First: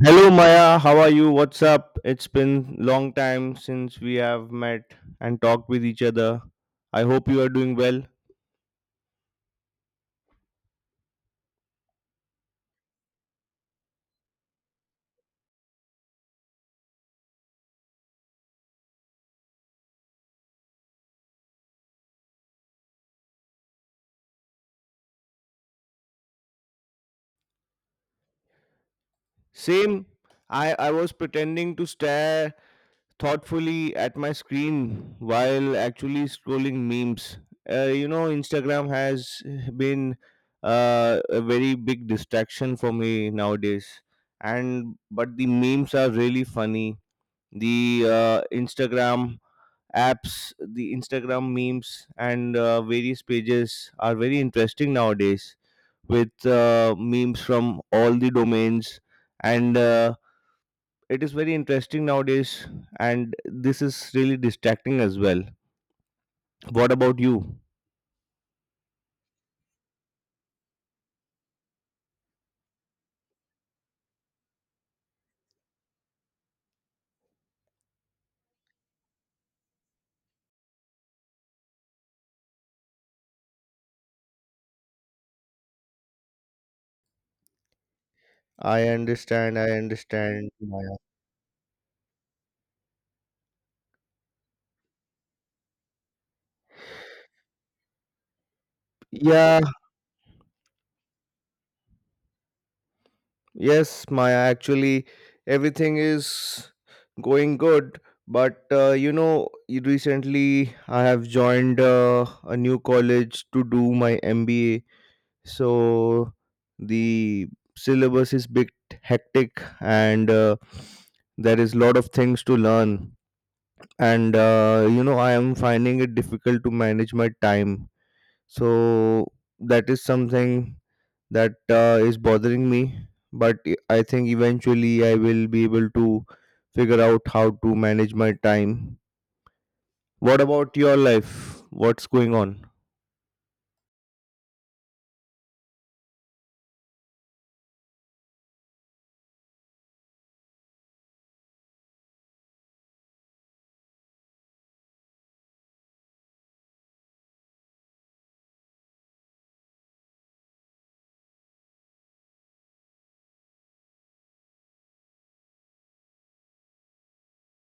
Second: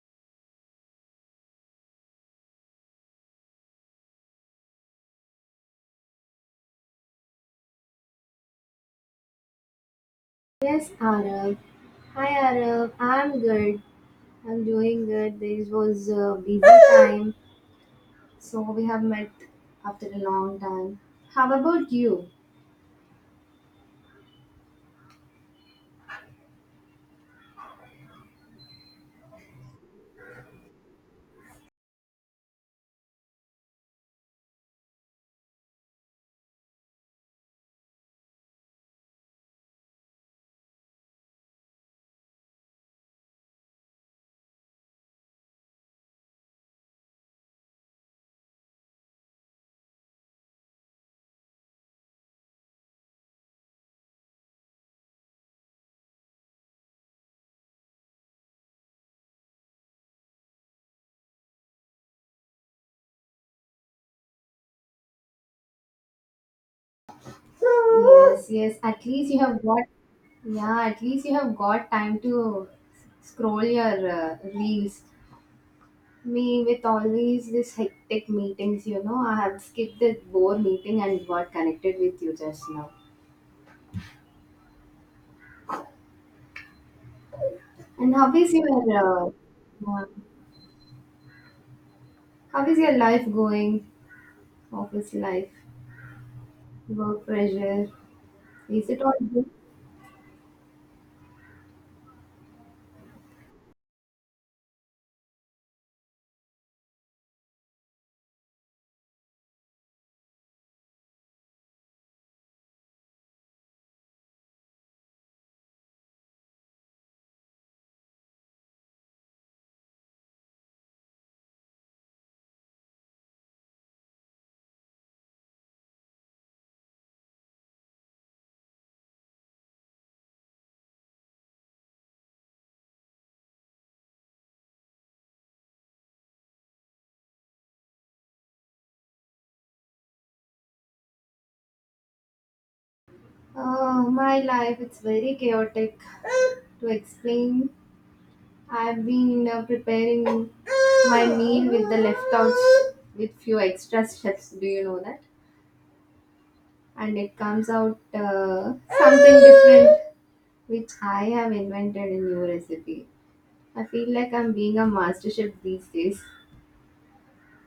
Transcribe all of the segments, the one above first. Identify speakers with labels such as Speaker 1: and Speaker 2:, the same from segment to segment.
Speaker 1: Hello Maya, how are you? What's up? It's been long time since we have met and talked with each other. I hope you are doing well.
Speaker 2: Yes, Arab. Hi, Arab. I'm good. I'm doing good. This was a busy time, so we have met after a long time. How about you?
Speaker 1: Same. I was pretending to stare thoughtfully at my screen while actually scrolling memes. Instagram has been a very big distraction for me nowadays, and but the memes are really funny. The Instagram apps, the Instagram memes, and various pages are very interesting nowadays with memes from all the domains and it is very interesting nowadays, and this is really distracting as well. What about you?
Speaker 2: Yes, yes. At least you have got yeah. At least you have got time to scroll your reels. Me with always this hectic meetings, you know. I have skipped this bore meeting and got connected with you just now. And how is your
Speaker 1: I
Speaker 2: yeah.
Speaker 1: understand, Maya.
Speaker 2: How is your life going? Office life, work pressure. Is it all good?
Speaker 1: Yeah, yes, Maya. Actually, everything is going good, but recently I have joined a new college to do my MBA. So the syllabus is bit hectic, and there is lot of things to learn. And I am finding it difficult to manage my time, so that is something that is bothering me, but I think eventually I will be able to figure out how to manage my time. What about your life? What's going on?
Speaker 2: My life, it's very chaotic to explain. I've been preparing my meal with the leftovers with few extra steps. Do you know that? And it comes out something different, which I have invented a new recipe. I feel like I'm being a master chef these days.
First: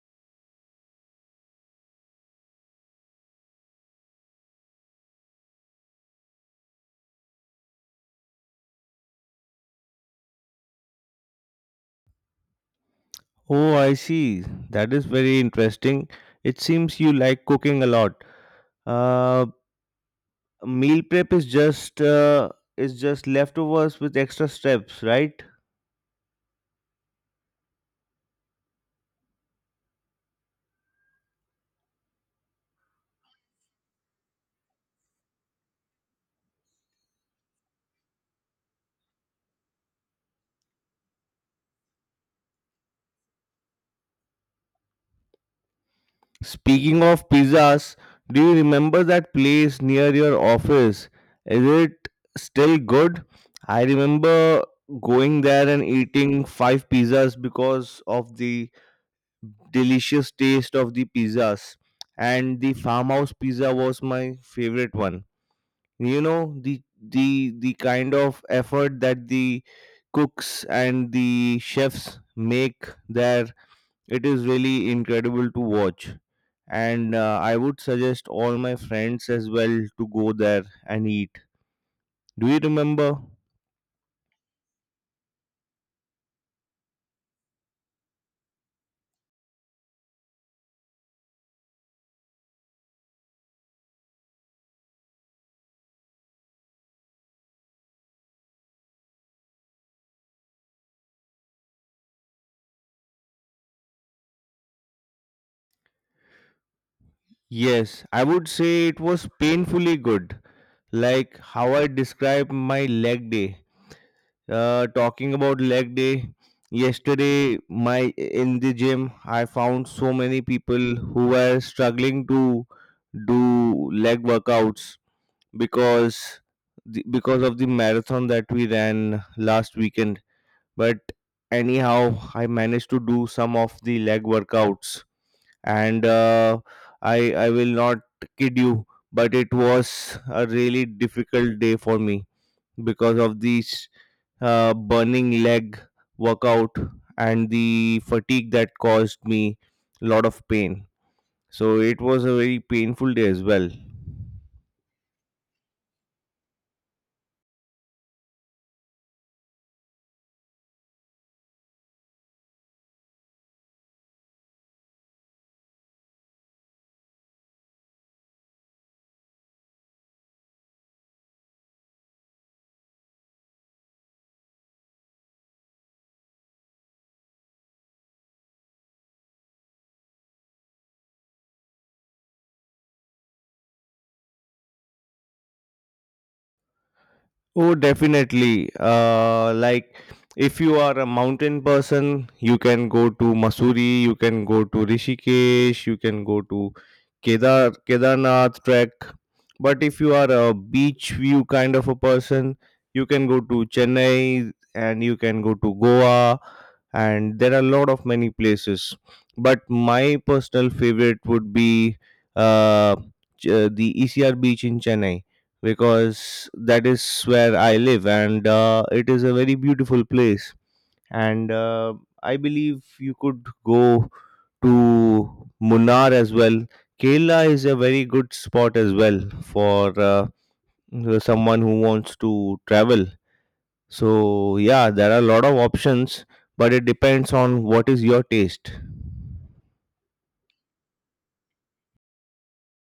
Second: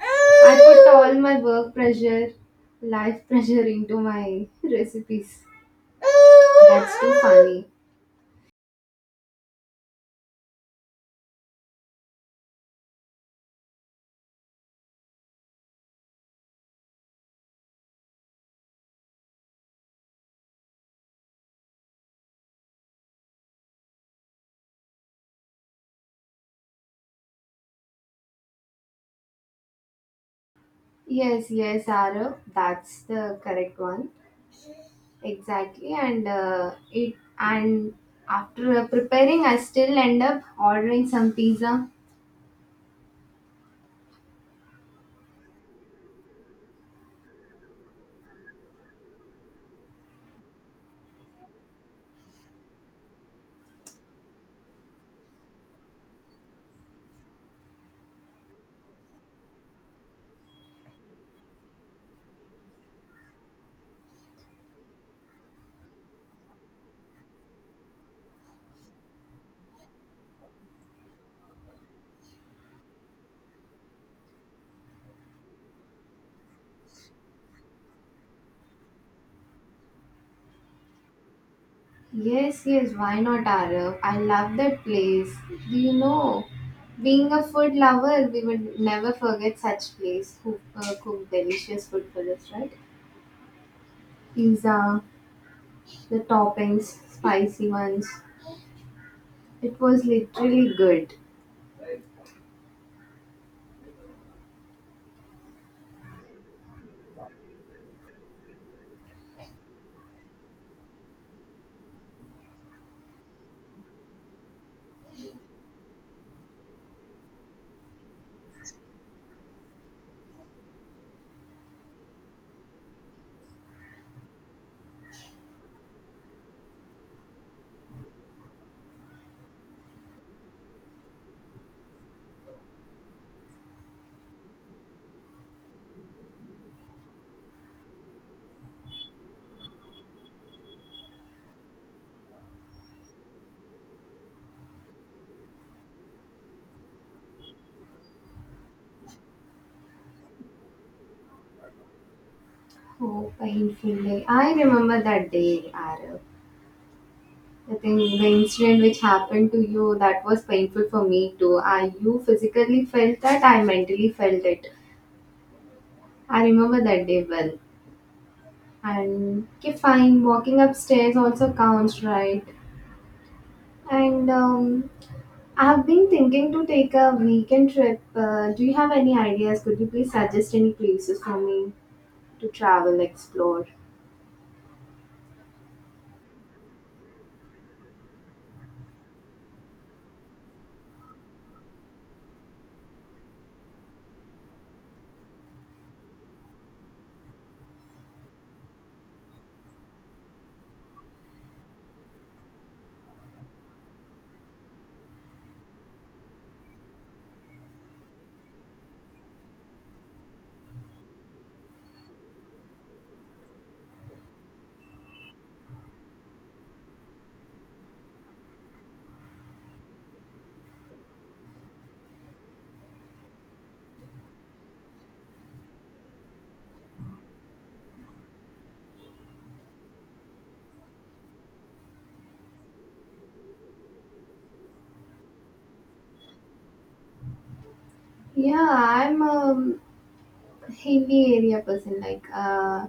Speaker 2: I put all my work pressure, life pressure into my recipes. That's too funny.
Speaker 1: Oh, I see. That is very interesting. It seems you like cooking a lot. uh, Meal prep is just leftovers with extra steps, right?
Speaker 2: Yes, yes, Arav, that's the correct one. Exactly, and after preparing, I still end up ordering some pizza.
Speaker 1: Speaking of pizzas, do you remember that place near your office? Is it still good? I remember going there and eating five pizzas because of the delicious taste of the pizzas. And the farmhouse pizza was my favorite one. You know, the kind of effort that the cooks and the chefs make their, it is really incredible to watch. And I would suggest all my friends as well to go there and eat. Do you
Speaker 2: Yes, yes,
Speaker 1: remember?
Speaker 2: why not, Arav? I love that place. Do you know? Being a food lover, we would never forget such place who cook delicious food for us, right? Pizza, the toppings, spicy ones. It was literally good.
Speaker 1: Yes, I would say it was painfully good. Like how I described my leg day. Talking about leg day, yesterday my in the gym I found so many people who were struggling to do leg workouts because because of the marathon that we ran last weekend. But anyhow, I managed to do some of the leg workouts, and I will not kid you, but it was a really difficult day for me because of this burning leg workout and the fatigue that caused me a lot of pain. So it was a very painful day
Speaker 2: Oh,
Speaker 1: as well.
Speaker 2: painful day. I remember that day, Arab. The incident which happened to you, that was painful for me too. I, you physically felt that, I mentally felt it. I remember that day well. And okay, fine, walking upstairs also counts, right? And I've been thinking to take a weekend trip. Do you have any ideas? Could you please suggest any places for me to travel, explore?
Speaker 1: Oh, definitely. Like if you are a mountain person, you can go to Masuri, you can go to Rishikesh, you can go to Kedarnath trek. But if you are a beach view kind of a person, you can go to Chennai and you can go to Goa, and there are a lot of many places. But my personal favorite would be uh, the ECR beach in Chennai because that is where I live, and it is a very beautiful place. And I believe you could go to Munnar as well. Kerala is a very good spot as well for someone who wants to travel. So yeah, there are a lot of options, but it depends on what is your
Speaker 2: Yeah,
Speaker 1: taste.
Speaker 2: I'm a hilly area person. Like,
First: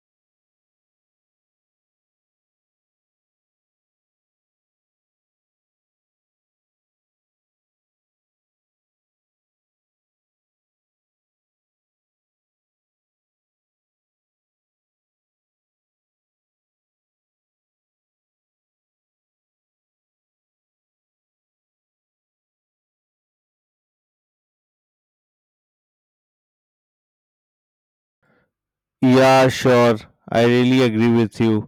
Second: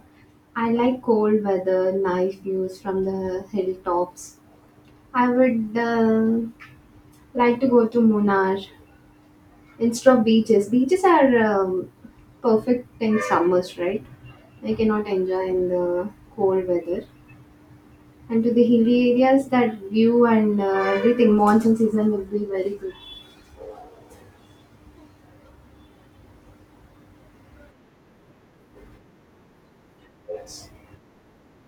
Speaker 2: I like cold weather, nice views from the hilltops. I would like to go to Munnar instead of beaches. Beaches are perfect in summers, right? I cannot enjoy in the cold weather. And to the hilly areas, that view and everything, monsoon season will be very good.
Speaker 1: Yeah, sure. I really agree with you.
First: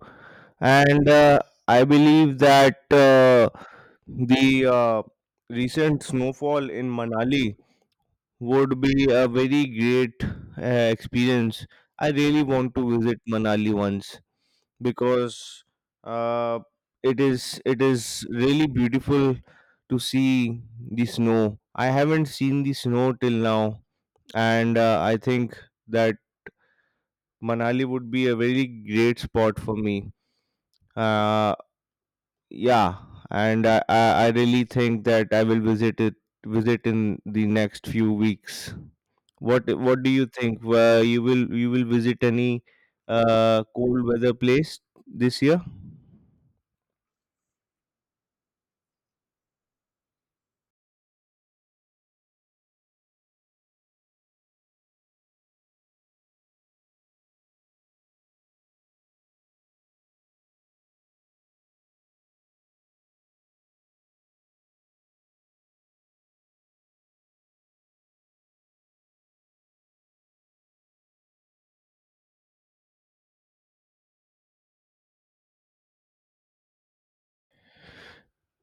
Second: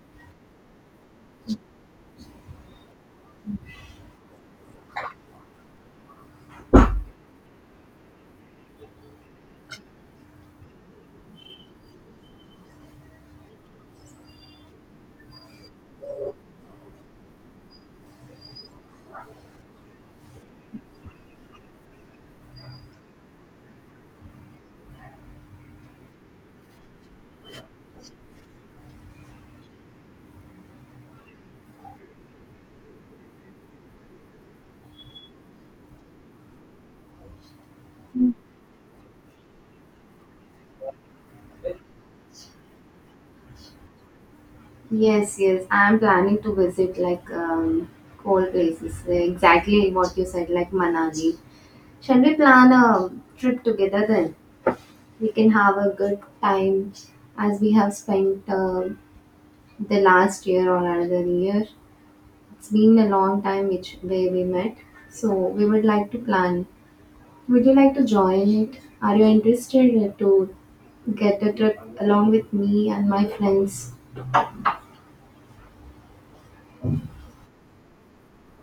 Speaker 1: And I believe that the recent snowfall in Manali would be a very great experience. I really want to visit Manali once because uh, it is it is really beautiful to see the snow. I haven't seen the snow till now, and I think that Manali would be a very great spot for me. Uh, yeah, and I really think that I will visit in the next few weeks. What do you think? Where you will visit any cold weather place
Speaker 2: Yes,
Speaker 1: this year?
Speaker 2: yes. I'm planning to visit like cold places. Exactly what you said, like Manali. Shall we plan a trip together then? We can have a good time as we have spent the last year or another year. It's been a long time which way we met. So we would like to plan. Would you like to join it? Are you interested to get a trip along with me and my friends?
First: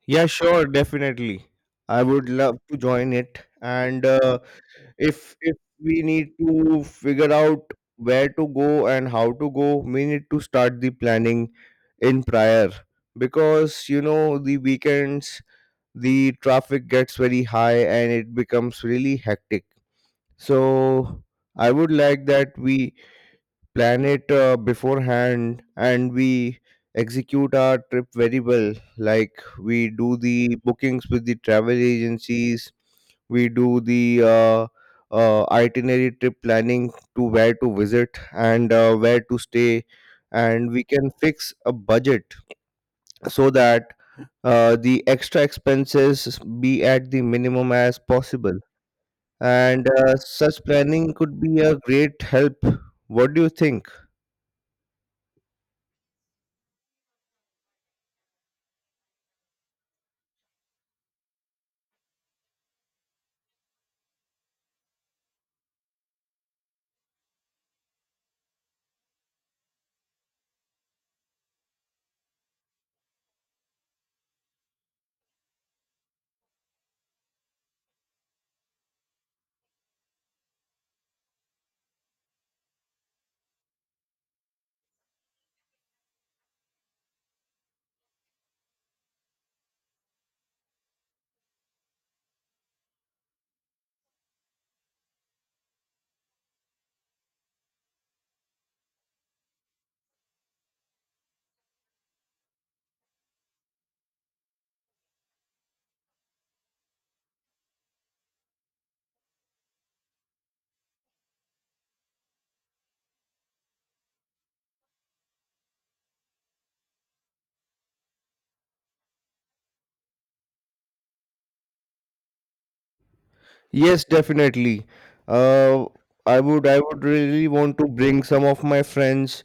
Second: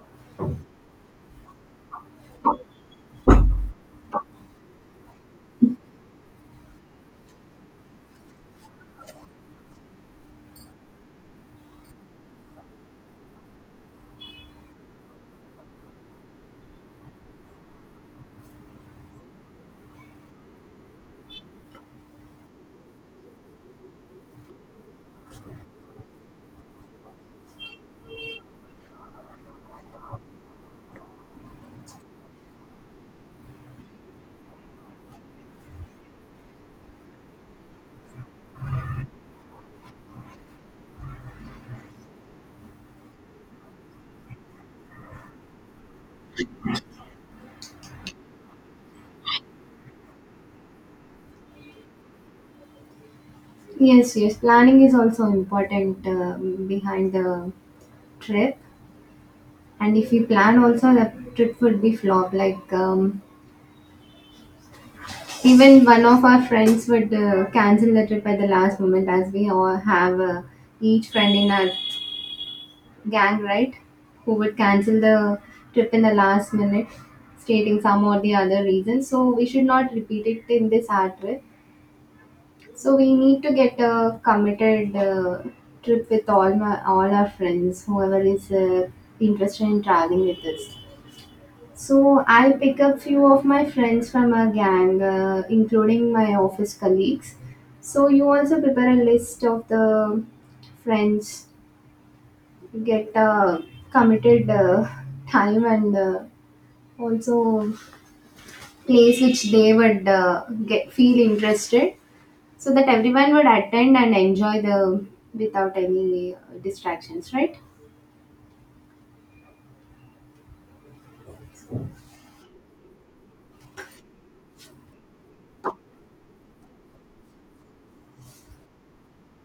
Speaker 1: Yeah, sure, definitely. I would love to join it, and if we need to figure out where to go and how to go, we need to start the planning in prior because you know the weekends the traffic gets very high and it becomes really hectic. So I would like that we plan it beforehand and we execute our trip very well, like we do the bookings with the travel agencies, we do the itinerary trip planning to where to visit and where to stay, and we can fix a budget so that the extra expenses be at the minimum as possible. And such planning could be a great help. What do you think?
Speaker 2: Yes, yes. Planning is also important behind the trip. And if we plan also, the trip would be flop. Like even one of our friends would cancel the trip at the last moment, as we all have each friend in our gang, right? Who would cancel the trip in the last minute, stating some or the other reason. So we should not repeat it in this our trip. So we need to get a committed trip with all our friends, whoever is interested in traveling with us. So I'll pick up few of my friends from our gang, including my office colleagues. So you also prepare a list of the friends, get a committed time and also place which they would get feel interested. So that everyone would attend and enjoy the without any distractions, right?
Speaker 1: Yes, definitely. Uh, I would really want to bring some of my friends.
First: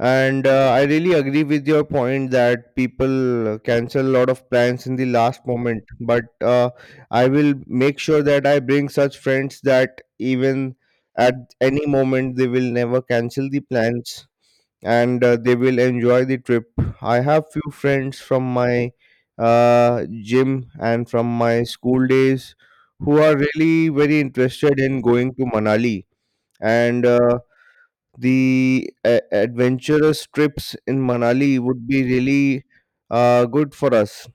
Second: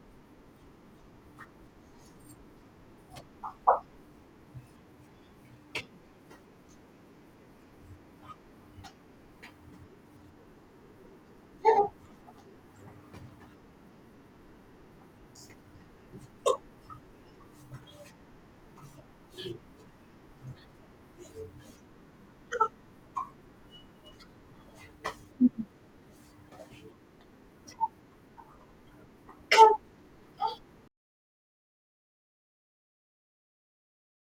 Speaker 1: And I really agree with your point that people cancel a lot of plans in the last moment. But I will make sure that I bring such friends that even at any moment they will never cancel the plans, and they will enjoy the trip. I have few friends from my gym and from my school days who are really very interested in going to Manali . And the a adventurous trips in Manali would be really good for us.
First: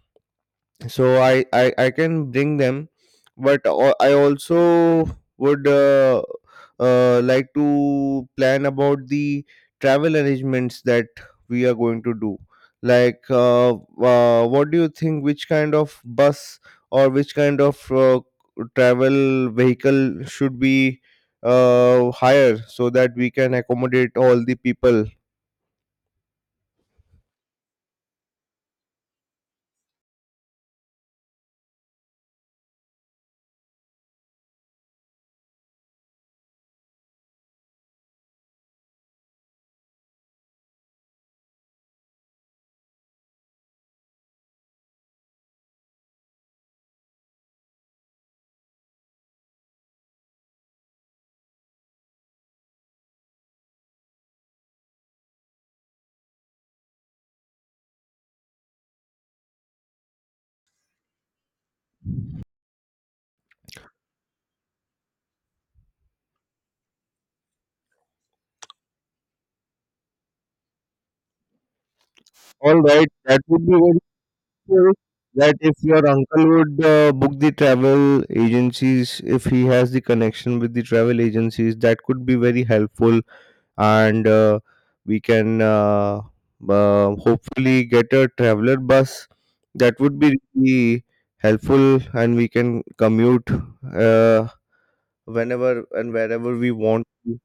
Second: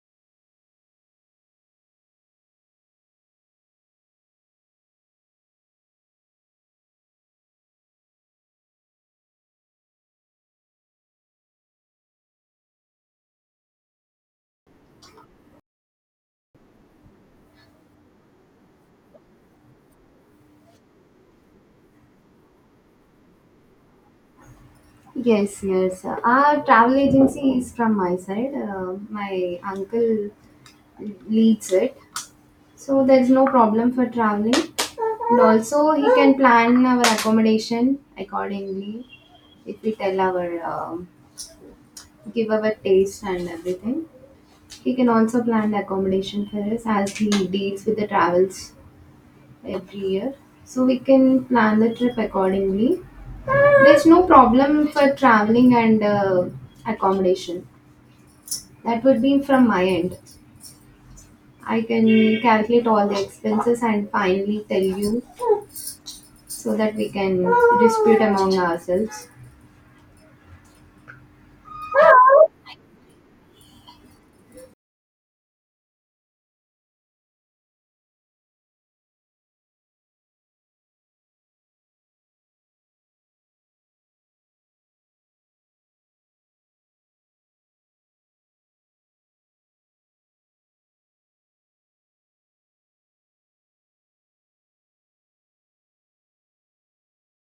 Speaker 1: So I can bring them, but I also would like to plan about the travel arrangements that we are going to do. Like what do you think, which kind of bus or which kind of travel vehicle should be hire so that we can accommodate all the people?
Speaker 2: Yes, yes. Our travel agency is from my side. My uncle leads it. So there's no problem for traveling. And also, he can plan our accommodation accordingly if we tell our, um give our taste and everything. He can also plan the accommodation for us as he deals with the travels every year, so we can plan the trip accordingly. There's no problem for traveling and accommodation. That would be from my end. I can calculate all the expenses and finally tell you, so that we can dispute among ourselves.
Speaker 1: All right, that would be good theory that if your uncle would book the travel agencies, if he has the connection with the travel agencies, that could be very helpful, and we can hopefully get a traveler bus. That would be really helpful, and we can commute uh, whenever and wherever we want to.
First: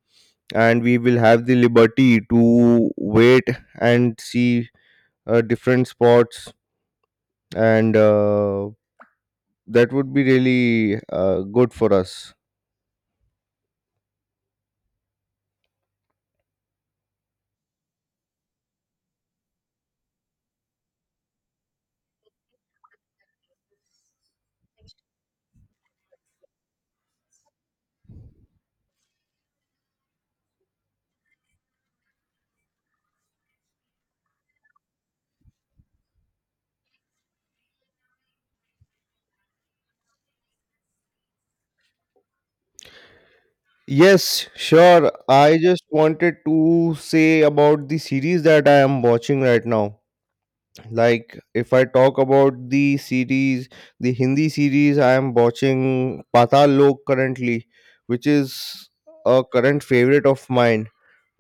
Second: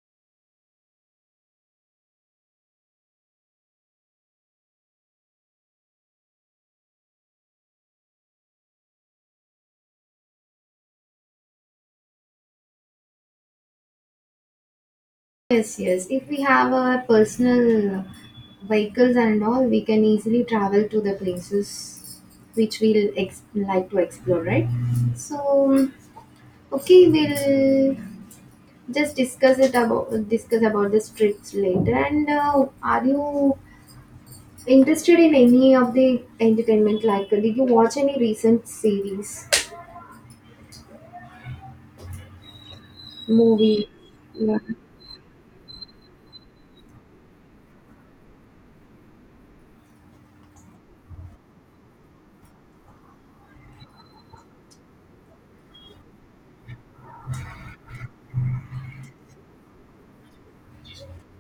Speaker 1: And we will have the liberty to wait and see different spots . And that would be really good for us.
Speaker 2: Yes, yes, if we have our personal vehicles and all, we can easily travel to the places which we'll ex- like to explore, right? So okay, we'll just discuss about the trips later. And are you interested in any of the entertainment? Like, did you watch any recent series, movie?
Speaker 1: Yes,
Speaker 2: Yeah.
Speaker 1: sure. I just wanted to say about the series that I am watching right now. Like, if I talk about the series, the Hindi series, I am watching Patal Lok currently, which is a current favorite of mine.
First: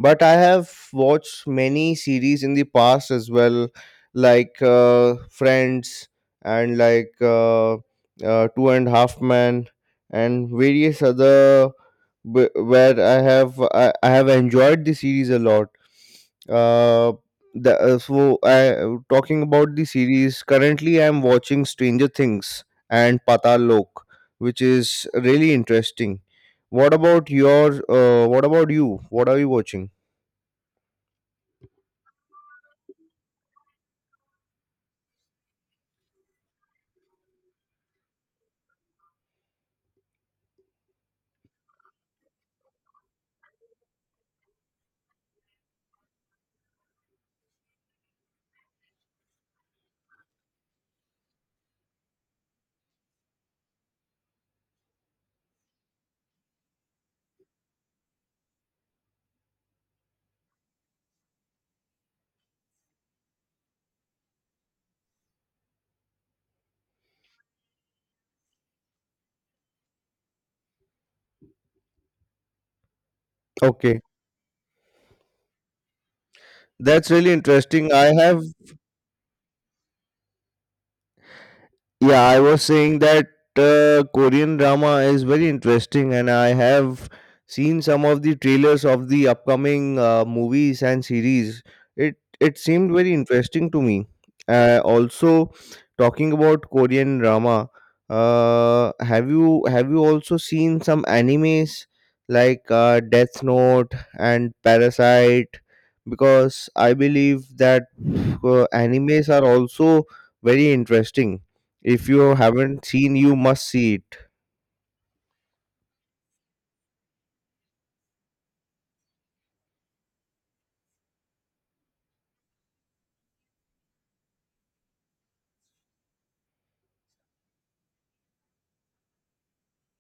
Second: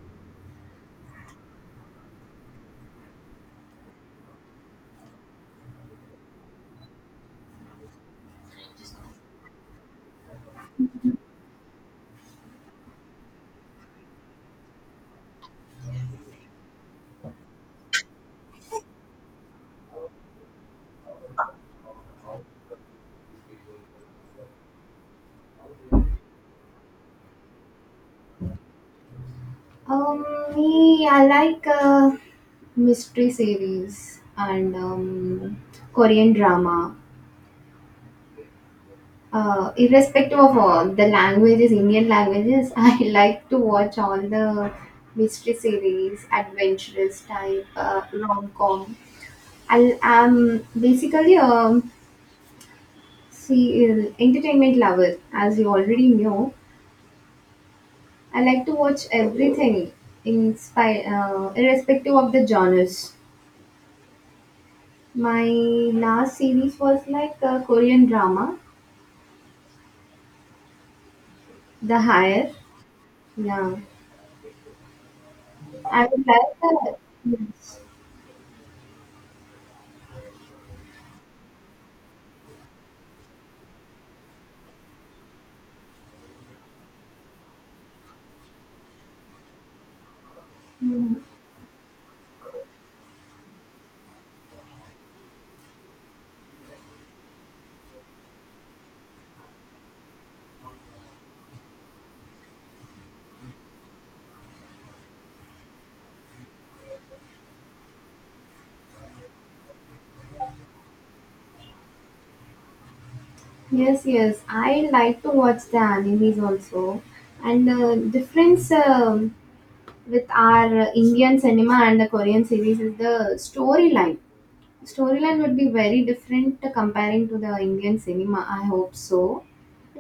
Speaker 1: But I have watched many series in the past as well, like Friends and like Two and a Half Men and various other, where I have enjoyed the series a lot. Uh, the, so I talking about the series, currently I'm watching Stranger Things and Patal Lok, which is really interesting. What about your what about you? What are you watching?
Speaker 2: Um, Me, I like mystery series and Korean drama. Irrespective of all the languages, Indian languages, I like to watch all the mystery series, adventurous type, rom com. I am basically see entertainment lover, as you already know. I like to watch everything, in spite, irrespective of the genres. My last series was like a Korean drama, The Higher. Yeah,
Speaker 1: Okay,
Speaker 2: I would like that.
Speaker 1: that's really
Speaker 2: Yes.
Speaker 1: interesting. I have. Yeah, I was saying that Korean drama is very interesting, and I have seen some of the trailers of the upcoming movies and
Speaker 2: Mm-hmm.
Speaker 1: series. It seemed very interesting to me. Also, talking about Korean drama, have you also seen some animes like Death Note and Parasite? Because I believe that animes are also very interesting. If you haven't seen, you must see
Speaker 2: Yes,
Speaker 1: it.
Speaker 2: yes. I like to watch the animes also, and difference with our Indian cinema and the Korean series is the storyline. Storyline would be very different comparing to the Indian cinema. I hope so.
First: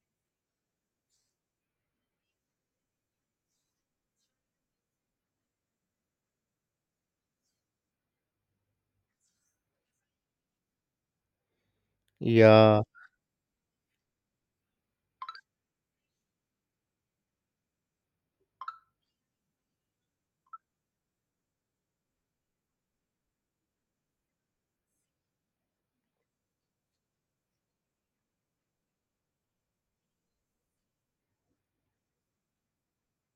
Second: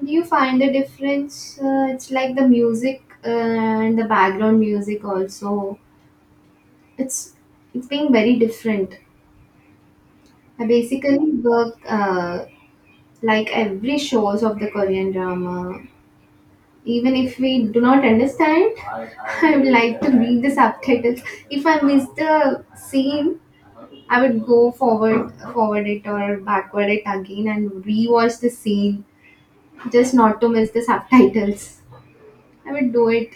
Speaker 2: Do you find the difference? It's like the music and the background music also. It's it's being very different. I basically work
Speaker 1: Yeah.
Speaker 2: like every shows of the Korean drama, even if we do not understand. I would like to read the subtitles. If I miss the scene, I would go forward it or backward it again and rewatch the scene, just not to miss the subtitles. I would do it.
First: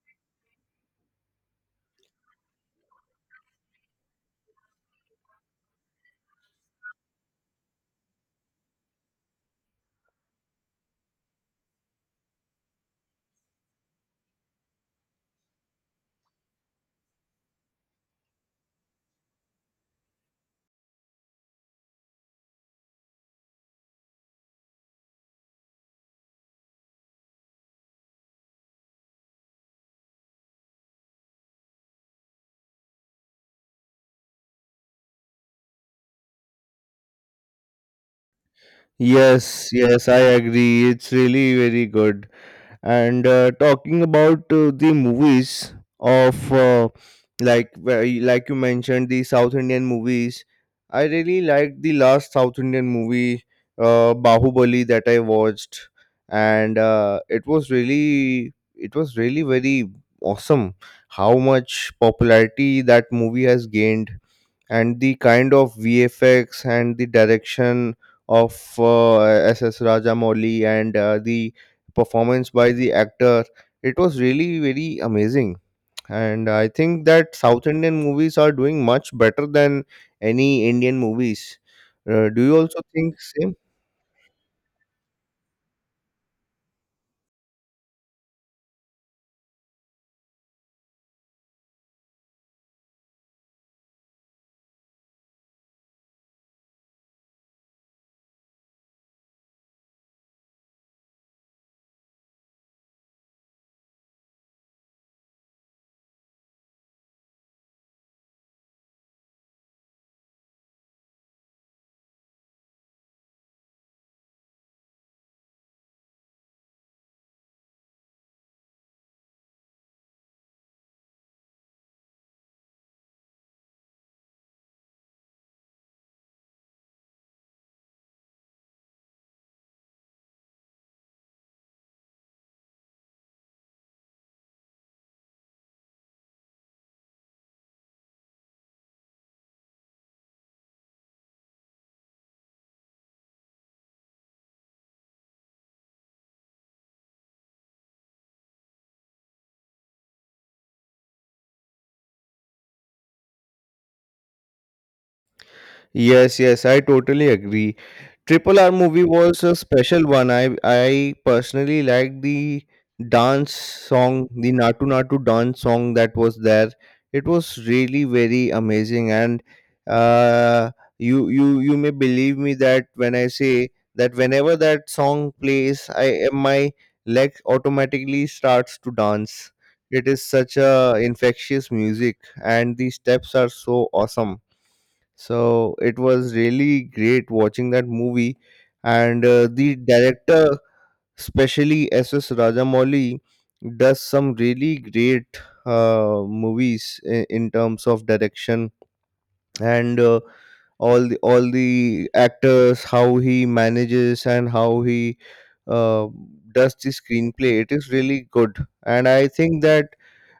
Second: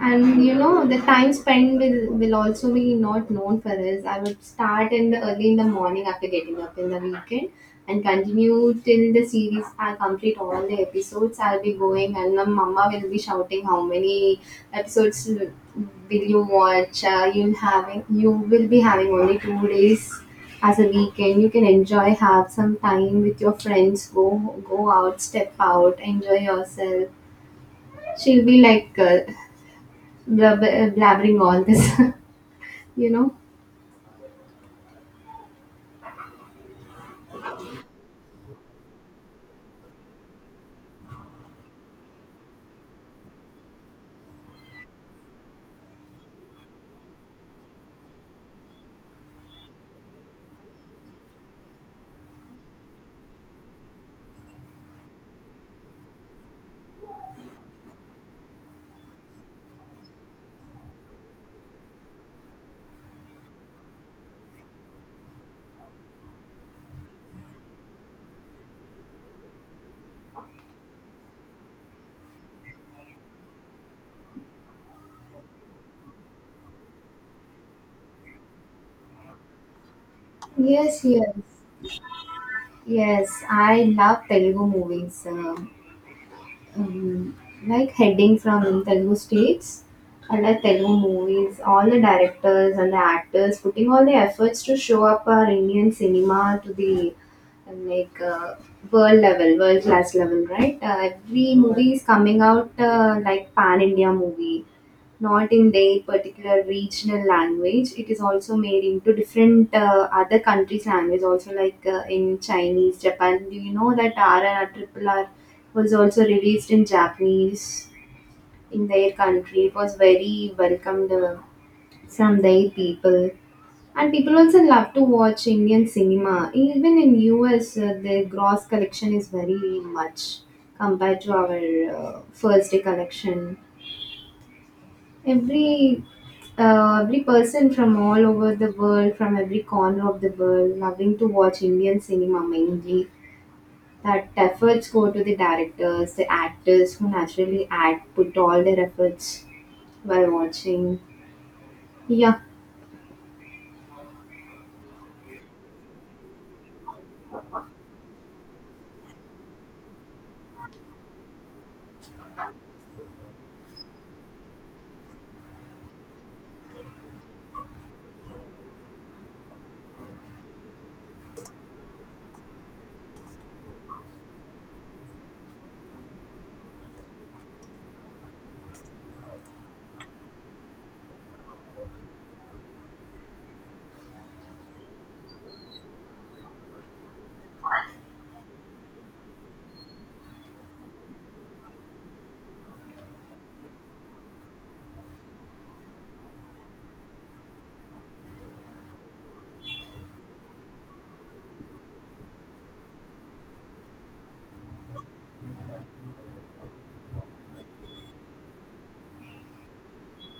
Speaker 2: And you know, the time spent will also be not known for this. I would start in the early in the morning after getting up in the weekend and continue till the series I complete all the episodes. I'll be going and my mama will be shouting how many episodes will you watch. You will be having only 2 days as a weekend. You can enjoy, have some time with your friends, go out, step out, enjoy yourself. She'll be like blabbering all this, you know.
Speaker 1: Yes, yes, I agree. It's really very good. And talking about the movies of like you mentioned the South Indian movies, I really liked the last South Indian movie, Bahubali, that I watched. And it was really very awesome how much popularity that movie has gained, and the kind of VFX and the direction of SS Rajamouli, and the performance by the actor, it was really very amazing. And I think that South Indian movies are doing much better than any Indian
Speaker 2: Yes, yes.
Speaker 1: movies. Do you also think
Speaker 2: Yes,
Speaker 1: same?
Speaker 2: I love Telugu movies. Um, like heading from Telugu states, I like Telugu movies. All the directors and the actors putting all the efforts to show up our Indian cinema to the like world level, world class level, right? Every movie is coming out like pan India movie, not in their particular regional language. It is also made into different other countries' language, also like in Chinese, Japan. Do you know that RRR Triple R was also released in Japanese in their country? It was very welcomed from their people. And people also love to watch Indian cinema. Even in US, the gross collection is very much compared to our first day collection. Every every person from all over the world, from every corner of the world, loving to watch Indian cinema mainly. That efforts go to the directors, the actors who naturally act, put all their efforts while watching. Yeah,
Speaker 1: Yes, yes, I totally agree. Triple R movie was a special one. I personally liked the dance song, the Natu Natu dance song that was there. It was really very amazing, and uh, you may believe me that when I say that whenever that song plays, I my leg automatically starts to dance. It is such a infectious music, and the steps are so awesome. So it was really great watching that movie, and the director, especially S.S. Rajamouli, does some really great movies in terms of direction, and all the actors, how he manages and how he uh, does the screenplay, it is really good. And I think that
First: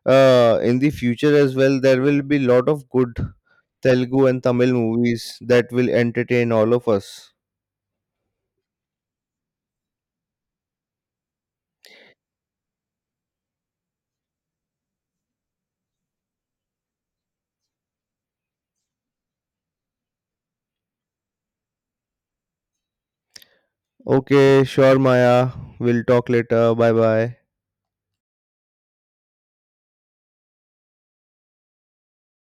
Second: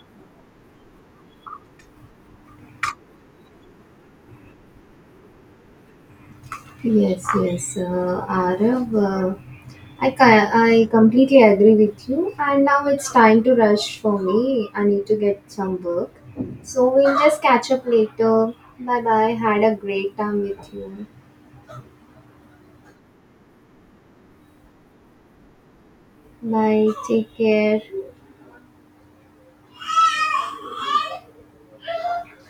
Speaker 1: in the future as well there will be lot of good Telugu and Tamil movies that will entertain all of us.
Speaker 2: yes, yes. Arav, I completely agree with you. And now it's time to rush for me. I need to get some work. So we'll just catch up later. Bye bye. Had a great time with you.
Speaker 1: Okay, sure, Maya. We'll talk later.
Speaker 2: Bye.
Speaker 1: Bye
Speaker 2: Take
Speaker 1: bye.
Speaker 2: care.